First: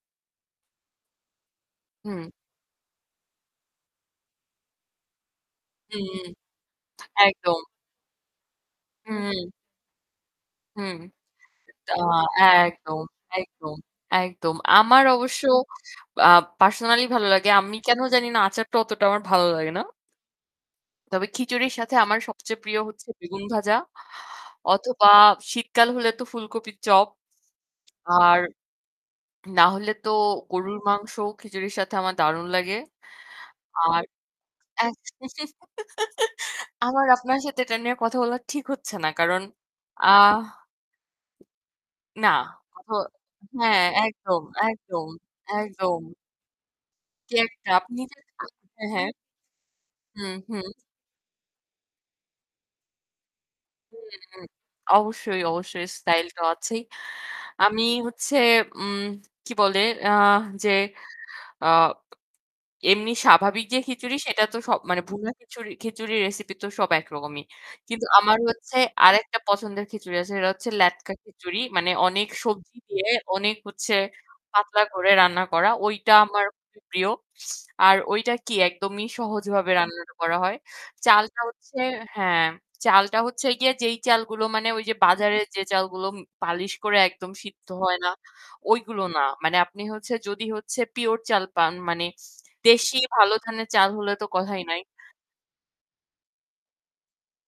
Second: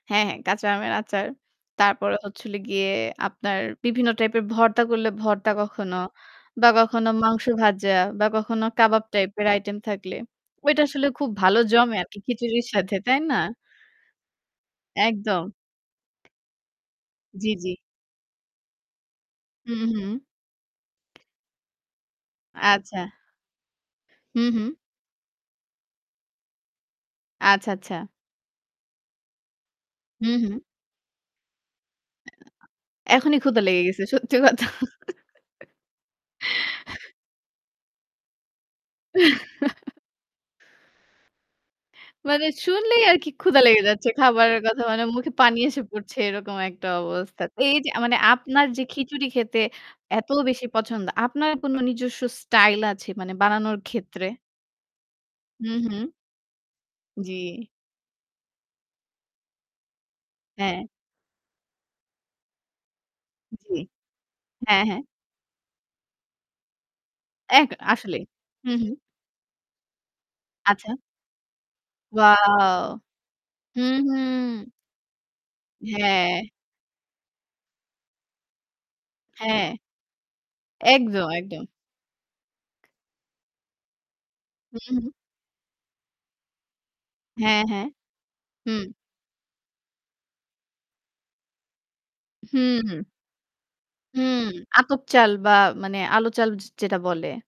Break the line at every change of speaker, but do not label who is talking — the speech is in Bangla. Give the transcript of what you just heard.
হ্যাঁ, হ্যাঁ, কাঁচা আমের আচার। তারপরে
হুম।
হচ্ছিল গিয়ে আপনার বিভিন্ন type এর ভর্তা করলে ভর্তা কখনো
হুম,
বা কখনো মাংস
একদম।
ভাজা বা কখনো কাবাব type এর
হুম।
item থাকলে ওইটা
হুম।
আসলে খুব ভালো
আ
জমে আরকি খিচুড়ির সাথে,
একদম,
তাই না?
একদম, একদম। আমার অবশ্য
একদম।
আ personally ভালো
জি,
লাগে।
জি।
আমি কেন জানিনা আচারটা অতটা আমার ভালো লাগে
হুম,
না।
হুম।
তবে খিচুড়ির সাথে আমার সবচেয়ে প্রিয়
আচ্ছা।
হচ্ছে বেগুন ভাজা
হুম, হুম।
অথবা শীতকাল হলে তো ফুলকপির চপ।
আচ্ছা, আচ্ছা।
আর না হলে তো
হুম, হুম।
গরুর মাংসও খিচুড়ির সাথে আমার দারুণ লাগে।
এখনই ক্ষুধা লেগে
আর
গেছে সত্যি কথা।
এ আমার আপনার সাথে এটা নিয়ে কথা বলা ঠিক হচ্ছে না। কারণ, আ না।
মানে
তো
শুনলেই আরকি ক্ষুধা লেগে
হ্যাঁ,
যাচ্ছে
একদম,
খাবারের কথা। মানে
একদম,
মুখে পানি এসে
একদম।
পড়ছে এরকম একটা
কি
অবস্থা। তো
একটা
এই যে
আপনি
মানে
যেটা,
আপনার যে
হ্যাঁ?
খিচুড়ি খেতে এত
হুম,
বেশি
হুম।
পছন্দ, আপনার কোনো নিজস্ব style আছে মানে বানানোর
হুম,
ক্ষেত্রে?
হুম। অবশ্যই,
হুম,
অবশ্যই
হুম।
style তো আছেই।
জি।
আমি হচ্ছে উম কি বলে? আ যে,
হ্যাঁ।
অ্যা এমনি স্বাভাবিক যে
জি।
খিচুড়ি সেটা তো সব
হ্যাঁ, হ্যাঁ।
মানে ভুনা খিচুড়ি খিচুড়ির recipe তো সব একরকমই।
এক
কিন্তু
আসলে।
আমার হচ্ছে
হুম, হুম।
আরেকটা পছন্দের খিচুড়ি আছে। সেটা হচ্ছে
আচ্ছা।
লেটকা খিচুড়ি। মানে অনেক সবজি
Wow!
দিয়ে অনেক হচ্ছে
হুম, হুম।
পাতলা করে রান্না করা। ওইটা
হ্যাঁ।
আমার খুবই প্রিয়। আর ওইটা কি একদমই
হ্যাঁ।
সহজভাবে রান্না করা হয়।
একদম,
চালটা
একদম।
হচ্ছে হ্যাঁ, চালটা হচ্ছে গিয়ে যেই চালগুলো মানে
হুম,
ওই যে
হুম।
বাজারের যে চালগুলো পালিশ করে একদম
হ্যাঁ,
সিদ্ধ
হ্যাঁ।
হয় না,
হুম।
ওইগুলো না। মানে আপনি হচ্ছে যদি হচ্ছে pure চাল পান মানে
হুম,
দেশি
হুম।
ভালো ধানের চাল হলে তো
হুম।
কথাই নাই।
আতপ চাল বা মানে আলু চাল যে যেটা বলে।